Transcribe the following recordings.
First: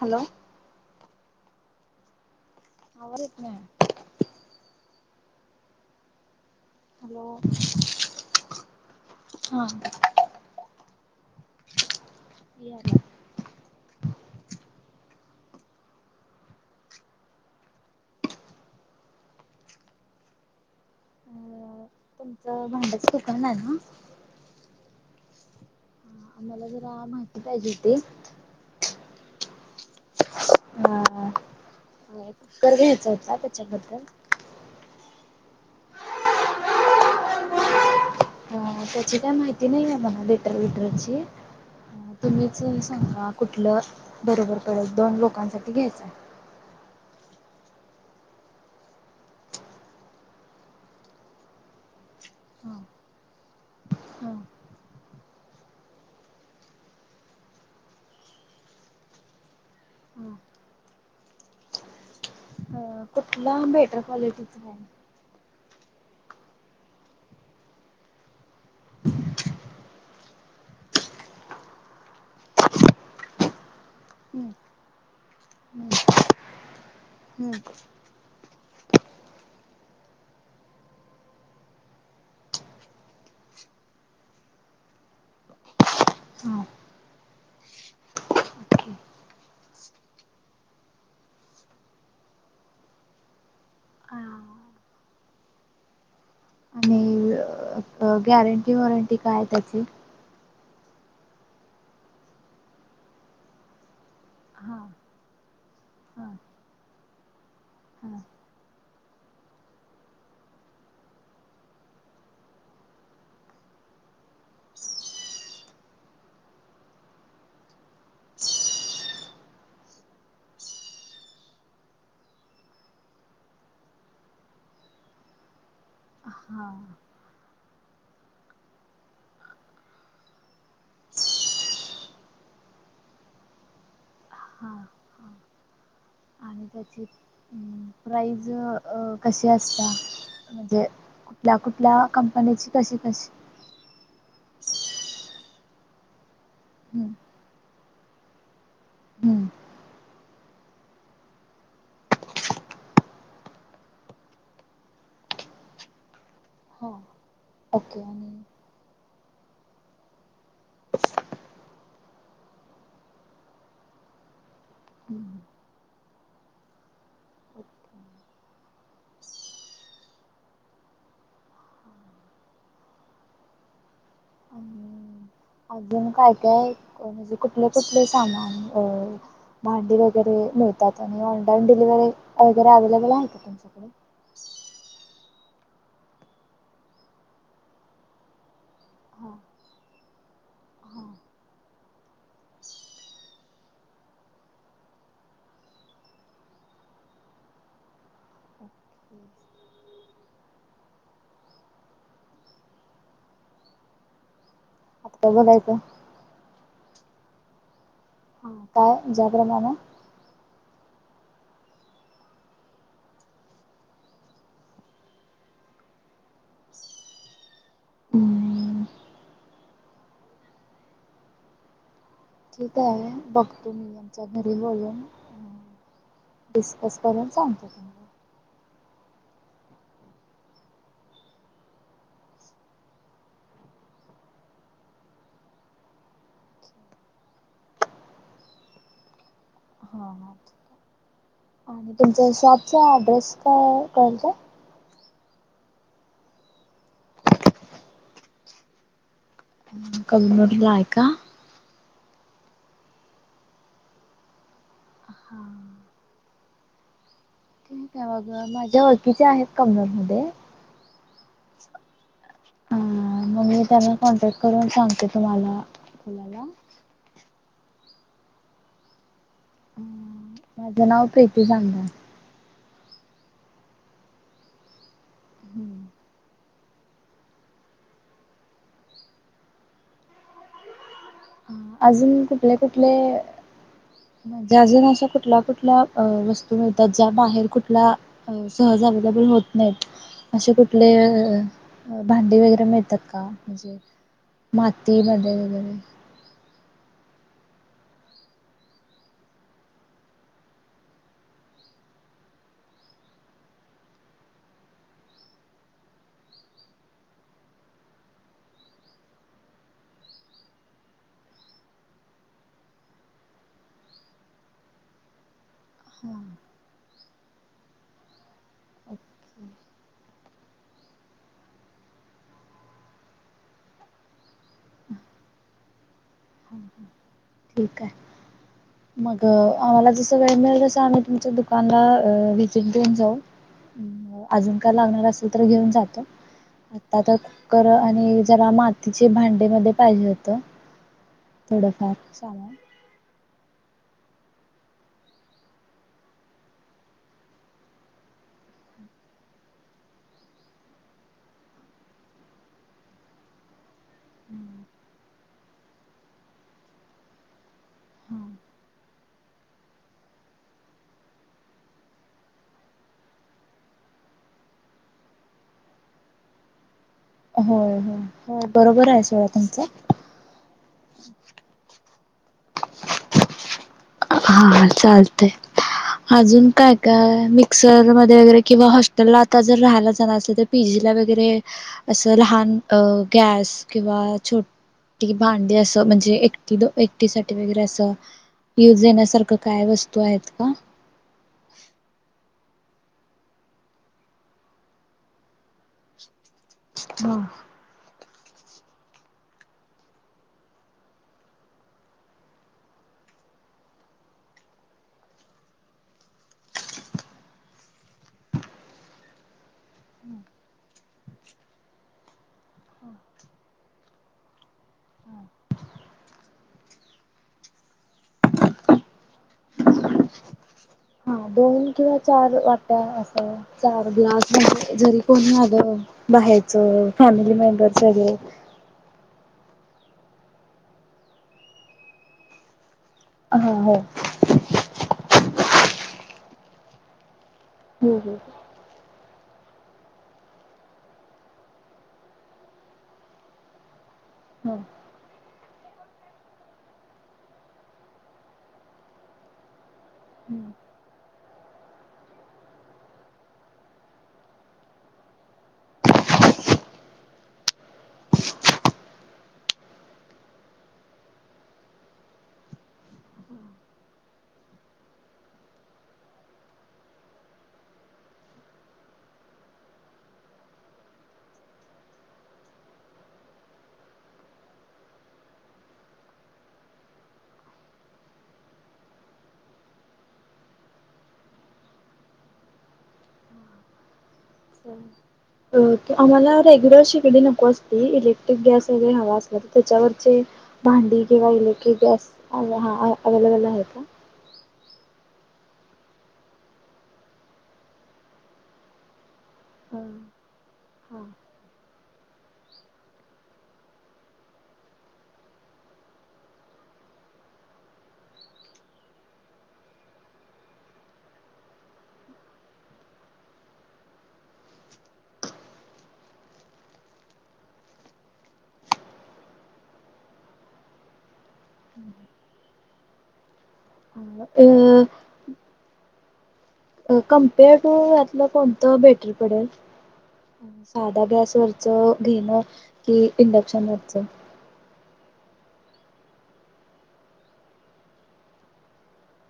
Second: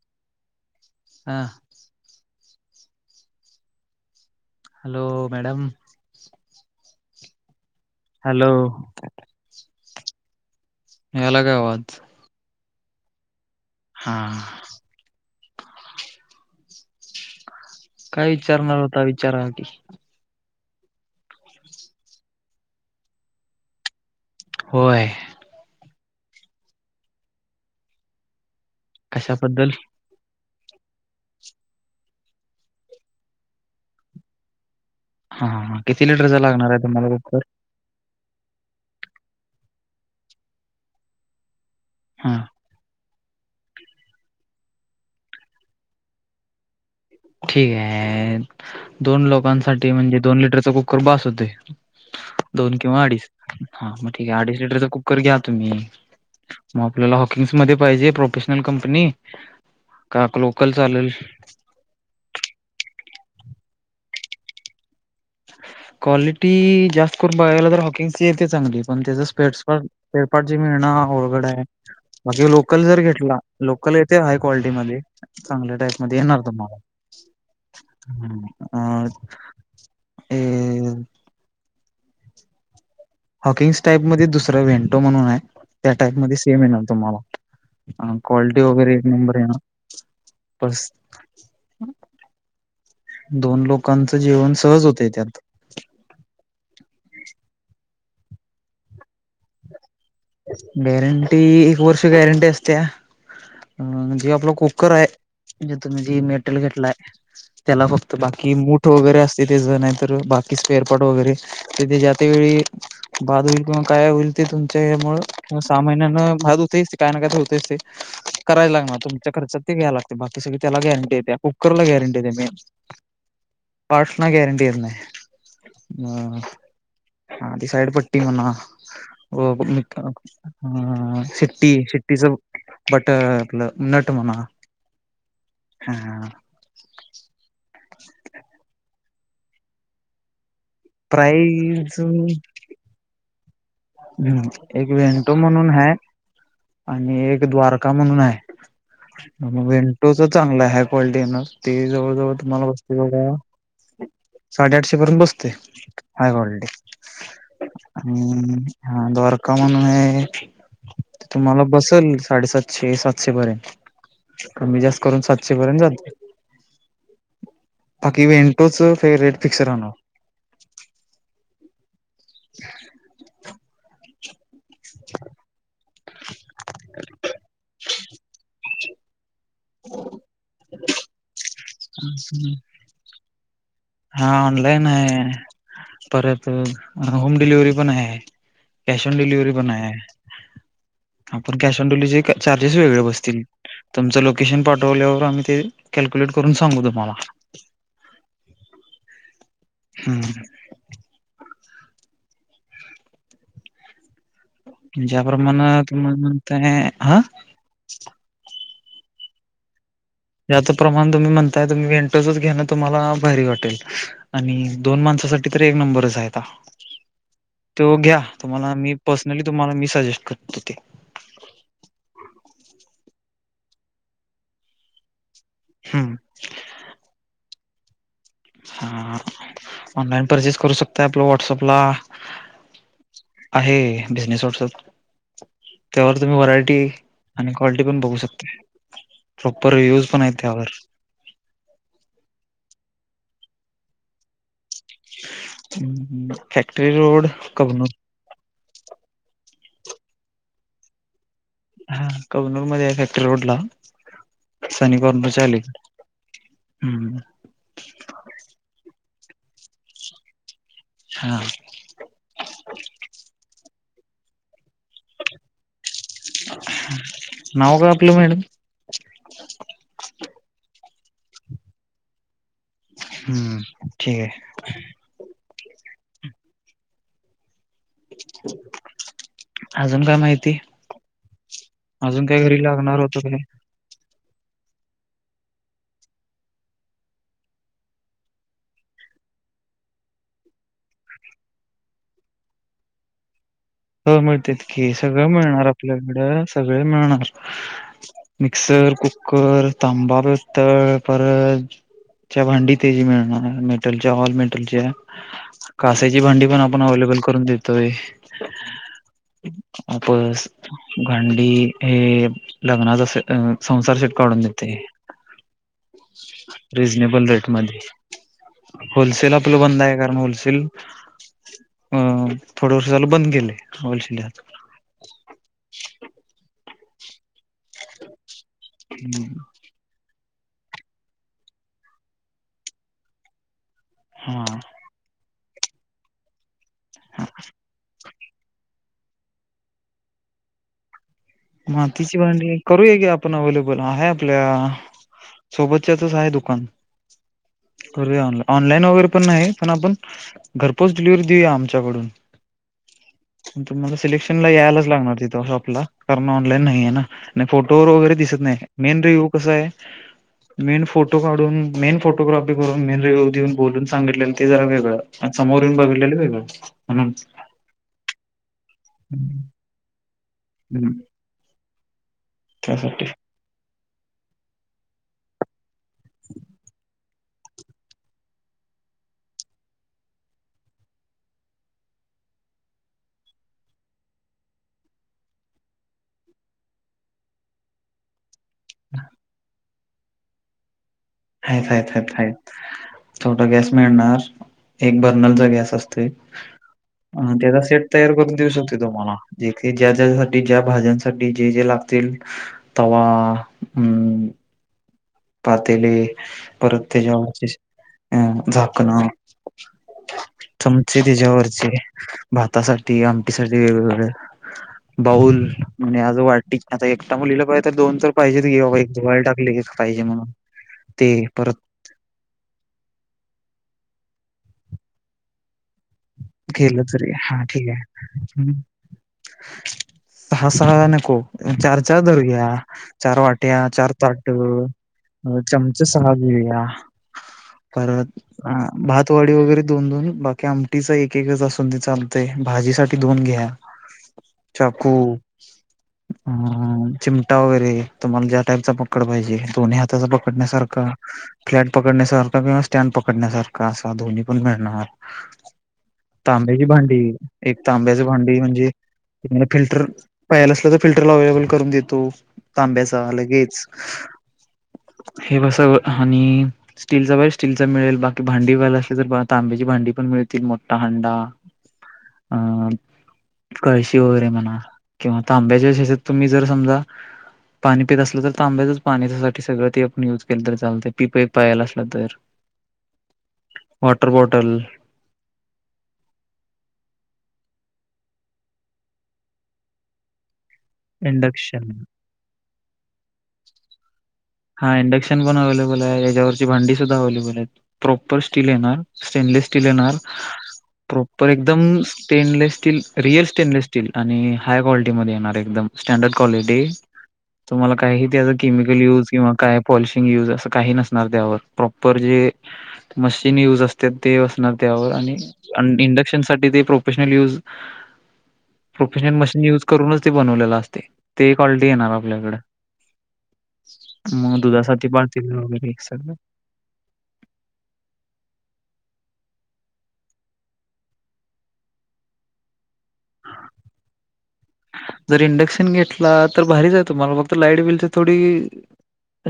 Hello? हा.. [unintelligible] hello, madam. Hello. Hello, हा आला का आवाज- [unintelligible] हा! काय विचारणार होता. विचारा- [unintelligible] होय. मला जरा, माहिती पाहिजे होती. कशाबद्दल? [unintelligible] किती लिटरचा लागणारे, तुम्हाला कुकर. हा, त्याची काय माहिती नाही आहे. मला लिटर- बिटरची. हा [unintelligible] कुठलं बरोबर, परत दोन लोकांसाठी घ्यायचंय- ठीक आहे, दोन लोकांसाठी म्हणजे दोन लिटरचा कुकर बस होते. दोन हां किंवा अडीच- हा मग ठीक हां आहे. अडीच लिटरचा कुकर घ्या तुम्ही, मग आपल्याला हॉकिंग्स मध्ये पाहिजे, प्रोफेशनल कंपनी का हां लोकल चालेल. कुठला बेटर क्वालिटीचा हाय, क्वालिटी जास्त करून बघायलाच गेलं तर, हाॅकींगची! चांगली पण त्याच [unintelligible] स्पेड स्पट स्पेरपार्ट जे मिळण आवघड आहे. बाकी लोकल जर घेतला, लोकल येथे हाय हम्म क्वालिटी मध्ये चांगल्या टाईप हम्म मध्ये येणार तुम्हाला! हम्म [unintelligible] हा [unintelligible] हॉकिंग्स टाईप मध्ये, दुसर व्हेंटो म्हणून आहे. त्या टाईप मध्ये सेम येणार हम्म तुम्हाला, क्वालिटी वगैरे एक नंबर येणार बस दोन लोकांचं जेवन हा सहज होतय त्यात. अ गॅरंटी वॉरंटी काय हाय त्याची गॅरंटी एक वर्ष गॅरंटी असते अ जे आपला हा. कुकर आहे म्हणे तुम्ही जे हा मेटल घेतलाय त्याला फक्त हा बाकी मूठ वगैरे असते ते जे नाही तर बाकी स्पेअरपॉट वगैरे तर ज्या त्या वेळी बाद होईल किंवा काय होईल ते तुम सहा महिन्यान बाद होतच ते काय ना काय ते होतेच ते करायला लागणार तुमच्या खर्चात ते घ्यायला लागते बाकी सगळे त्याला गॅरंटी येत्या कुकर ला गॅरंटी येत्या मेन पार्ट ना गॅरंटी येत नाही हा ती साईड पट्टी म्ह व शिट्टी शिट्टीच बटण आपलं नट म्हणा हा हा. ह आणि त्याची प्राईज कशी अ असत्या म्हणजे कुठल्या प्राईज कुठल्या कंपनीची कशी कशी हम् एक वेंटो म्हणून हाय हम्म आणि एक द्वारका म्हणून हाय हम्म. मग वेंटोच चांगलं हाय क्वालिटी ना ते जवळ जवळ तुम्हाला बसते बघा साडेआठशे पर्यंत बसते हाय क्वालिटी हो. ओके आणि अ हा द्वारका म्हणून हे तुम्हाला बसेल साडेसातशे सातशे पर्यंत कमी जास्त करून हम्म, सातशे पर्यंत जाईल ओके. बाकीे वेंटोच फेवरेट पिक्चर ना ख्छंछ आणि श्च्छ अजून काय काय क म्हणजे कुठले कुठले सामान हो भांडी वगैरे मिळते चा नाही हो होम डिलेव्हरी राहणार अवेलेबल आहे का तुमकडे हा ऑनलाईन आहे परत होम डिलव्हरी पण आहे कॅश ऑन हा. डिलिव्हरी पण आहे हा आपण कॅश ऑन डिलेव्हरी चार्जेस वेगळे बसतील तुमचं लोकेशन पाठवल्यावर आम्ही ते कॅल्क्युलेट करून सांगू तुम्हाला आता हम् ज्या काय बोलायचं प्रमाणं तुम्हाला ते नव्हे हा हा काय जाग्रमा ना त्याच प्रमाणं तुम्ही म्हणताय तुम्ही वेंटोचंच घेणार तुम्हाला भारी वाटेल आणि दोन माणसासाठी तर एक नंबरच आहे तो घ्या तम्हाला हम्म, मी पर्सनली तुम्हाला मी सजेस करतो ठीक आहे बघतो मी यांच्या घरी जाऊन हम्म. डिस्कस करून सांगतो तुम्हाला हा ऑनलाईन परचेस करू शकता आपलं व्हॉट्सॲपला... आहे बिझनेस वॉट्सॲप त्यावर तुम्ही व्हरायटी आणि क्वालिटी पण बघू शकता प्रॉपर हा रिव्ह्यूज पण ह आहेत त्यावर आहे आणि तुमच्या शॉपचा ऍड्रेस हो कळल का फॅक्टरी रोड कबनूर कबनूरला हाय का हा कबनूर मध्ये फॅक्टरी रोडला सनी कॉर्नर च्या हां अलीकड हं-हं काय मग मजा हो तिचे आहेत कमनर मध्ये. हा आं मम्मी त्यांनी कॉन्टेक करून सांगते तुम्हाला कुलाला नाव काय आपलं मॅडम? हं माझं नाव प्रीतीशांग धान हम्म ठीके. हम्म अजून काय माहिती? आ अजून काय कुठले घरी कुठले लागणार होतं काय म्ह ज्या अजून अशा कुठल्या कुठल्या अं वस्तू मिळतात ज्या बाहेर कुठला सहज अवेलेबल होत नाहीत असे कुठले अं भांडी वगैरे मिळतात का? म्हणजे हो मिळतेत कि सगळं मातीमध्ये मिळणार वगैरे आपल्याकडं सगळे मिळणार मिक्सर, कुक्कर तांबा, पित्तळ परतच्या भांडी तेची मिळणार मेटलच्या ऑल मेटलच्या कास्याची भांडी पण आपण अवलेबल करून देतोय. पस भांडी हे लग्नाचा से अं संसार सेट काढून देते रिजनेबल रेट मध्ये होलसेल आपलं बंद आहे कारण होलसेल अं थोडं झालं बंद केले दृश्यात. ठीक आहे. मग आम्हाला जस वेळ मिळेल जस आम्ही तुमच्या दुकाना अं व्हीजिट देऊन जाऊ. अं हा अजून काय लागणार असे तर घेऊन जातो. ताता कुकर आणि जरा मात तिचे भांडे मध्ये पाहिजे होतं. थोडंफार सामान आणि करूये की आप पण अवलेबल आहे आपल्या सोबतच्याचच आहे दुकान करूया ऑन- ऑनलाईन वगैरे पण नाही पण आपण घरपोच डिलिव्हरी देऊया आमच्याकडून. मला सिलेक्शन यायलाच लागणार ति तो झोपला कारण ऑनलाईन नाही आहे ना. फोटोवर वगैरे दिसत नाही मेन रे यो कस आहे मेन फोटो काढून, मेन फोटोग्राफी करून, मेन रीव्ह्यु देऊन बोलून सांगितलेलं ते जरा वेगळं आणि समोर येऊन बघितलेलं वेगळं. म्हणून हो - हो - हो बरोब बरं आहे सोळा तुमचं? हम् त्यासाठी हा चालतय अजून काय काय का मिक्सर मध्ये वगरे किंवा हॉस्टेल ला आता जर राहायला जाणार असे तर पीजी ला वगैरे असं लहान गॅस किंवा छोटी भांडी असं म्हणजे एकटी एकटी साठी वगैरे अस युज येण्यासारखं काय वस्त तो आहेत का आहेतच आहेत आहेत आहेत छोटा गॅस मिळणार एक बर्नलचा गॅस असतोय हा अ त्याचा सेट तयार करून देऊ शकते तुम्हाला जे ज्या ज्यासाठी ज्या भाज्यांसाठी जे जे लागतील तवा अ पातेले परत त्याच्यावरचे अ झाकणं हम् चमचे त्याच्यावरचे भातासाठीठ आमटी साठी वेगवेगळे बाऊल म्हणजे आज वाटी आता एकटा मुलीला पाहिजे तर दोन तर पाहिजे की आता धुवायला टाकले एक पाहिजे म्हणून ते हा परत दोन किंवा चार वाट्या अस चार ग्लास जरी कोणी आलं. केलं बाहेरच तरी फॅमिली हा ठीक मेंबर्स वगैरे आहे सहा, सहा नको चार, चार धरूया. चार हा वाट्या, हो चार ताट चम च सहा घेऊया हो परत हो भा वाडी वगैरे दोन दोन बाकी आमटीचा एक. असून दे चालतय भाजी साठी दोन घ्या. चाकू अं चिमटा वगैरे तुम्हाला ज्या टाईपचा पकड पाहिजे, दोन्ही हाताचा पकडण्यासारखा फ्लॅट पकडण्यासारखा किंवा स्टँड पकडण्यासारखा असा दोन्ही पण मिळणार. तांब्याची भांडी एक तांब्याची भांडी म्हणजे फिल्टर पाहिजे असलं तर फिल्टरला अवेलेबल मिळेल करून देतो तांब्याचा लगेच हे बस आणि स्टीलचा बा स्टीलचा मिळेल बाकी भांडी व्हायला असली तर तांब्याची भांडी पण मिळतील मो हंडा अ कळशी वगैरे म्हणा किंवा तांब्याच्या तुम्ही जर समजा पाणी पेत असल तर तांब्याचच पाण्या सगळं ते आपण युज केलं तर चालतय पिप पायजेल असलं तर. वॉटर बॉटल हा आम्हाला रेग्युलर शिगडी नको असती इलेक्ट्रिक गॅस वगैरे हवा असला तर त्याच्यावरचे भांडी किंवा इंडक्शन इलेक्ट्रिक गॅस अवेलेबल आहे का? हा इंडक्शन पण अवेलेबलय, याच्यावरची भांडी सुद्धा अवेलेबलय. प्रॉपर स्टील येणार स्टेनलेस स्टील येणार हा प्रॉपर एकदम stainless steel real stainless steel आणि हाय क्वालिटीमध्ये येणार एकदम स्टँडर्ड क्वालिटी तुम्हाला काही त्याचा केमिकल युज किंवा काय पॉलिशिंग यूज असं काही नसणार त्यावर प्रॉपर जे मशीन युज असते ते असणार त्यावर आणि इंडक्शन साठी ते professional use professional machine use करूनच ते बनवलेलं असतय ते क्वालिटी येणार आपल्याकड. मग दुधासाठी पातील व वेग सग कम्पेअर टू यातलं कोणतं बेटर पडेल? साधा गॅसवरचं घेणं कि इंडक्शनवरचं? जर इंडक्शन घेतला तर भारीचय तुम्हाला फक्त लाईट बिलची थोडी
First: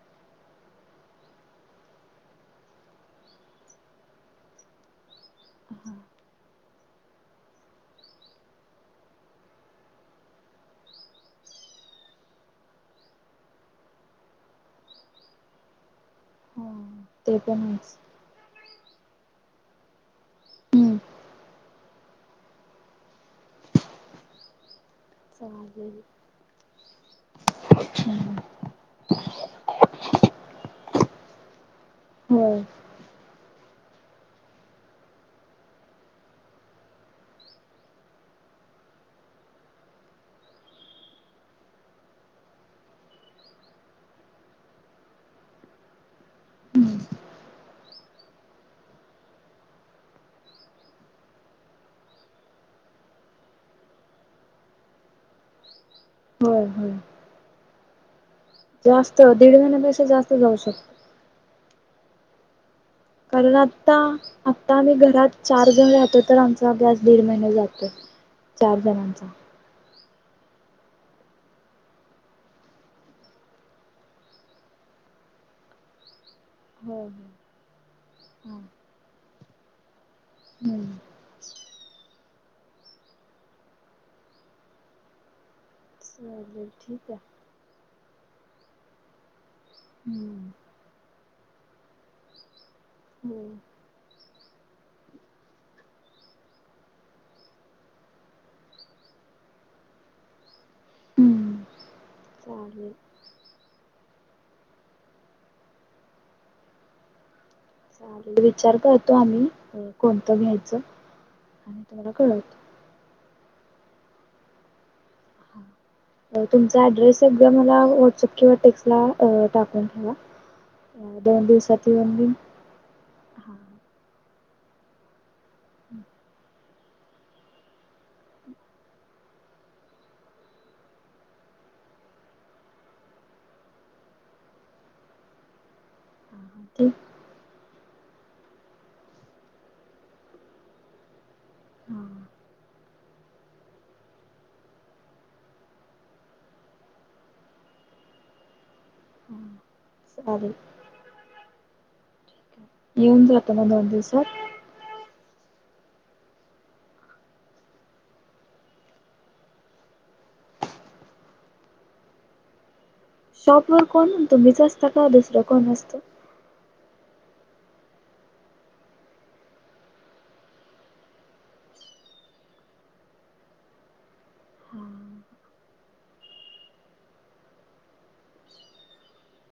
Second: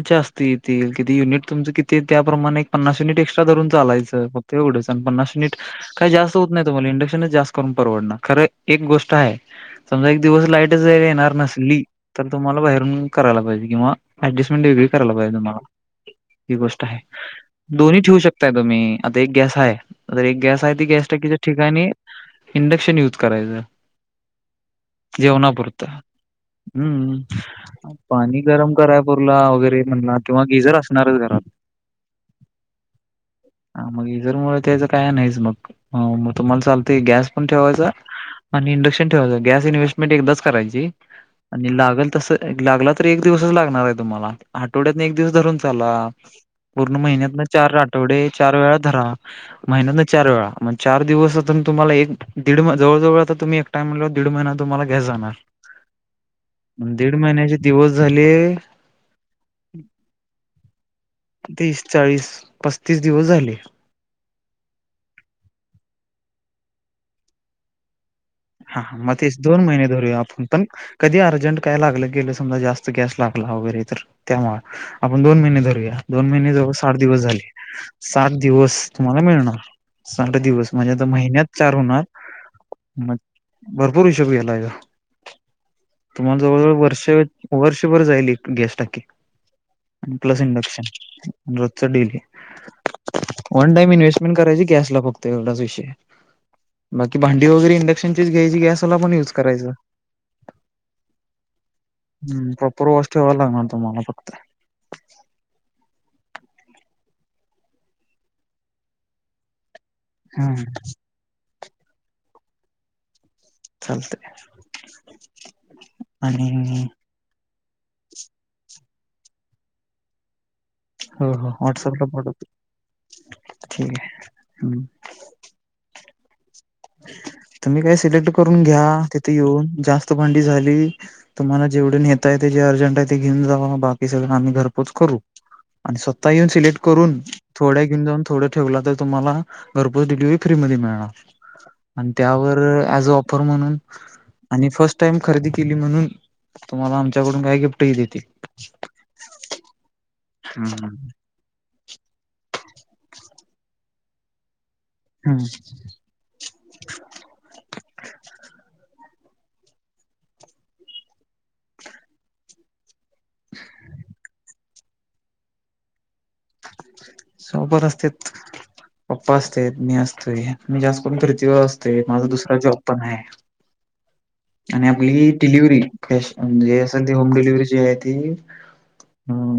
जास्त येतील किती? युनिट तुमच किती त्याप्रमाणे एक पन्नास युनिट एक्स्ट्रा धरून चालायचं फक्त एवढंच आणि पन्नास युनिट काही जास्त होत नाही तुम्हाला इंडक्शनच जास्त करून परवडणार. खरं एक गोष्ट आहे समजा एक दिवस लाईटच येणार नसली तर तुम्हाला बाहेरून करायला पाहिजे किंवा ऍडजस्टमेंट वेगळी करायला पाहिजे तुम्हाला. ही गोष्ट ते पण आहेच दोन्ही ठेवू शकताय तुम्ही. आता एक गॅस हाय तर एक गॅसय तै हम्म गॅस टाकीच्या ठिकाणी इंडक्शन युज करायचं. जेवणापुरत चालेल हम्म, पाणी गरम कराय पुरला वगैरे म्हणला किंवा गिजर असणारच घरात. होय. हा म गिझर त्याचं काय नाहीच मग हा म तुम्हाला चालतय गॅस पण ठेवायचा आणि इंडक्शन ठेवायच. गॅस इन्व्हेस्टमेंट एकदाच करायची आणि लागलं तसं लागला तर एक दिवसच लागणार आहे तुम्हाला. आठवड्यात ना एक दिवस धरून चाला पूर्ण महिन्यात ना चार आठवडे चार वेळा धरा, महिन्यांतन चार वेळा मग चार दिवस तुम्हाला एक दीड जवळ जवळ तुम्ही एकटं आहे म्हटल्यावर दीड महिना तुम्हाला गॅस जाणार होय होय दीड महिन्याची दिवस झाले जास्त दीड महिन्यापेक्षा जास्त जाऊ शक चाळीस पस कारण आत्ता आत्ता आम्ही घरात चार जण राहतो तर आमचा गॅस दीड महिना जातोय. हा मग तेचं दोन महिने धरूया आपण पण कधी अर्जंट काय लागलं गेले समजा जास्त गॅस लागला वगैरे तर त्यामुळं आपण दोन महिने धरूया. दोन महिने जवळ हो साठ हो. दिवस झाले सात हा दिवस तुम्हाला मिळणार. [unintelligible] साठ दिवस म्हणजे हम्म. आता महिन्यात चार होणार म भरपूर हिशोब गेलाय हो तुम्हाला जवळ चालेल जवळ वर्ष ठीक आहे. वर्ष तर वर जाईल गॅस टाॅकी प्लस हम्म. इंडक्शन रोजचा डेली हो. वन टाईम इनवेस्ट मेट करायची गॅसला फक्त येवढाचं विषय आहे बाकी भांडी वगैरे इनकम इनडेक्षण ची घ्यायची गॅसला पण युज करायचं‍ हम्म हम्म प्रॉपर चालेल. वाॅश ठेवाय लागणार तुम्हाला फक्त चालेल विचार करतो आम्ही कोणतं हम्म घ्यायचं आणि तूम्हाला कळवतो चालतंय आणि तुमचा ऍड्रेस स उ्या मला व्हॉट्सअप किंवा टेक्स्ट ला टाकून ठेवा अ, हो दोन हो दिवसात व्हॉट्सअपला येऊन मी पाठवतो की हा ठीक आहे. हम् तुम्ही काय सिलेक्ट करून घ्या तिथे येऊन जास्त भांडी झाली तुम्हाला जेवढे नेतायतयं जे अर्जंट आहे ते घेऊन जा बाकी सगळं आम्ही घरपोच करू आणि स्वतः आता येऊन हा सिलेक्ट ठीक करून थोड्या घेऊन जाऊन थोडं ठेवला तर तुम्हाला घरपोच डिलिव्हरी फ्री मध्ये मिळणार हा. आणि त्यावर ऑफर म्हणून आणि फर्स्ट टाइम खरेदी केली म्हणून तुम्हाला आमच्याकडून काय गिफ्टही देतील चालेल हम्म [inaudible] येऊन जात ना दोन दिवसात हम् शॉप वर कोण तुम्हीच असता [inaudible] दुसरं कोण नसतं सोबत असत्यात पप्पा असत्यात मी असतोय, मी जास्त करून फिरतीवर असतोय माझा दुसरा जॉब पण आहे आणि हां. आपली डिलिव्हरी कॅश म्हणजे सध्या होम डिलिवी जी आहे ती अ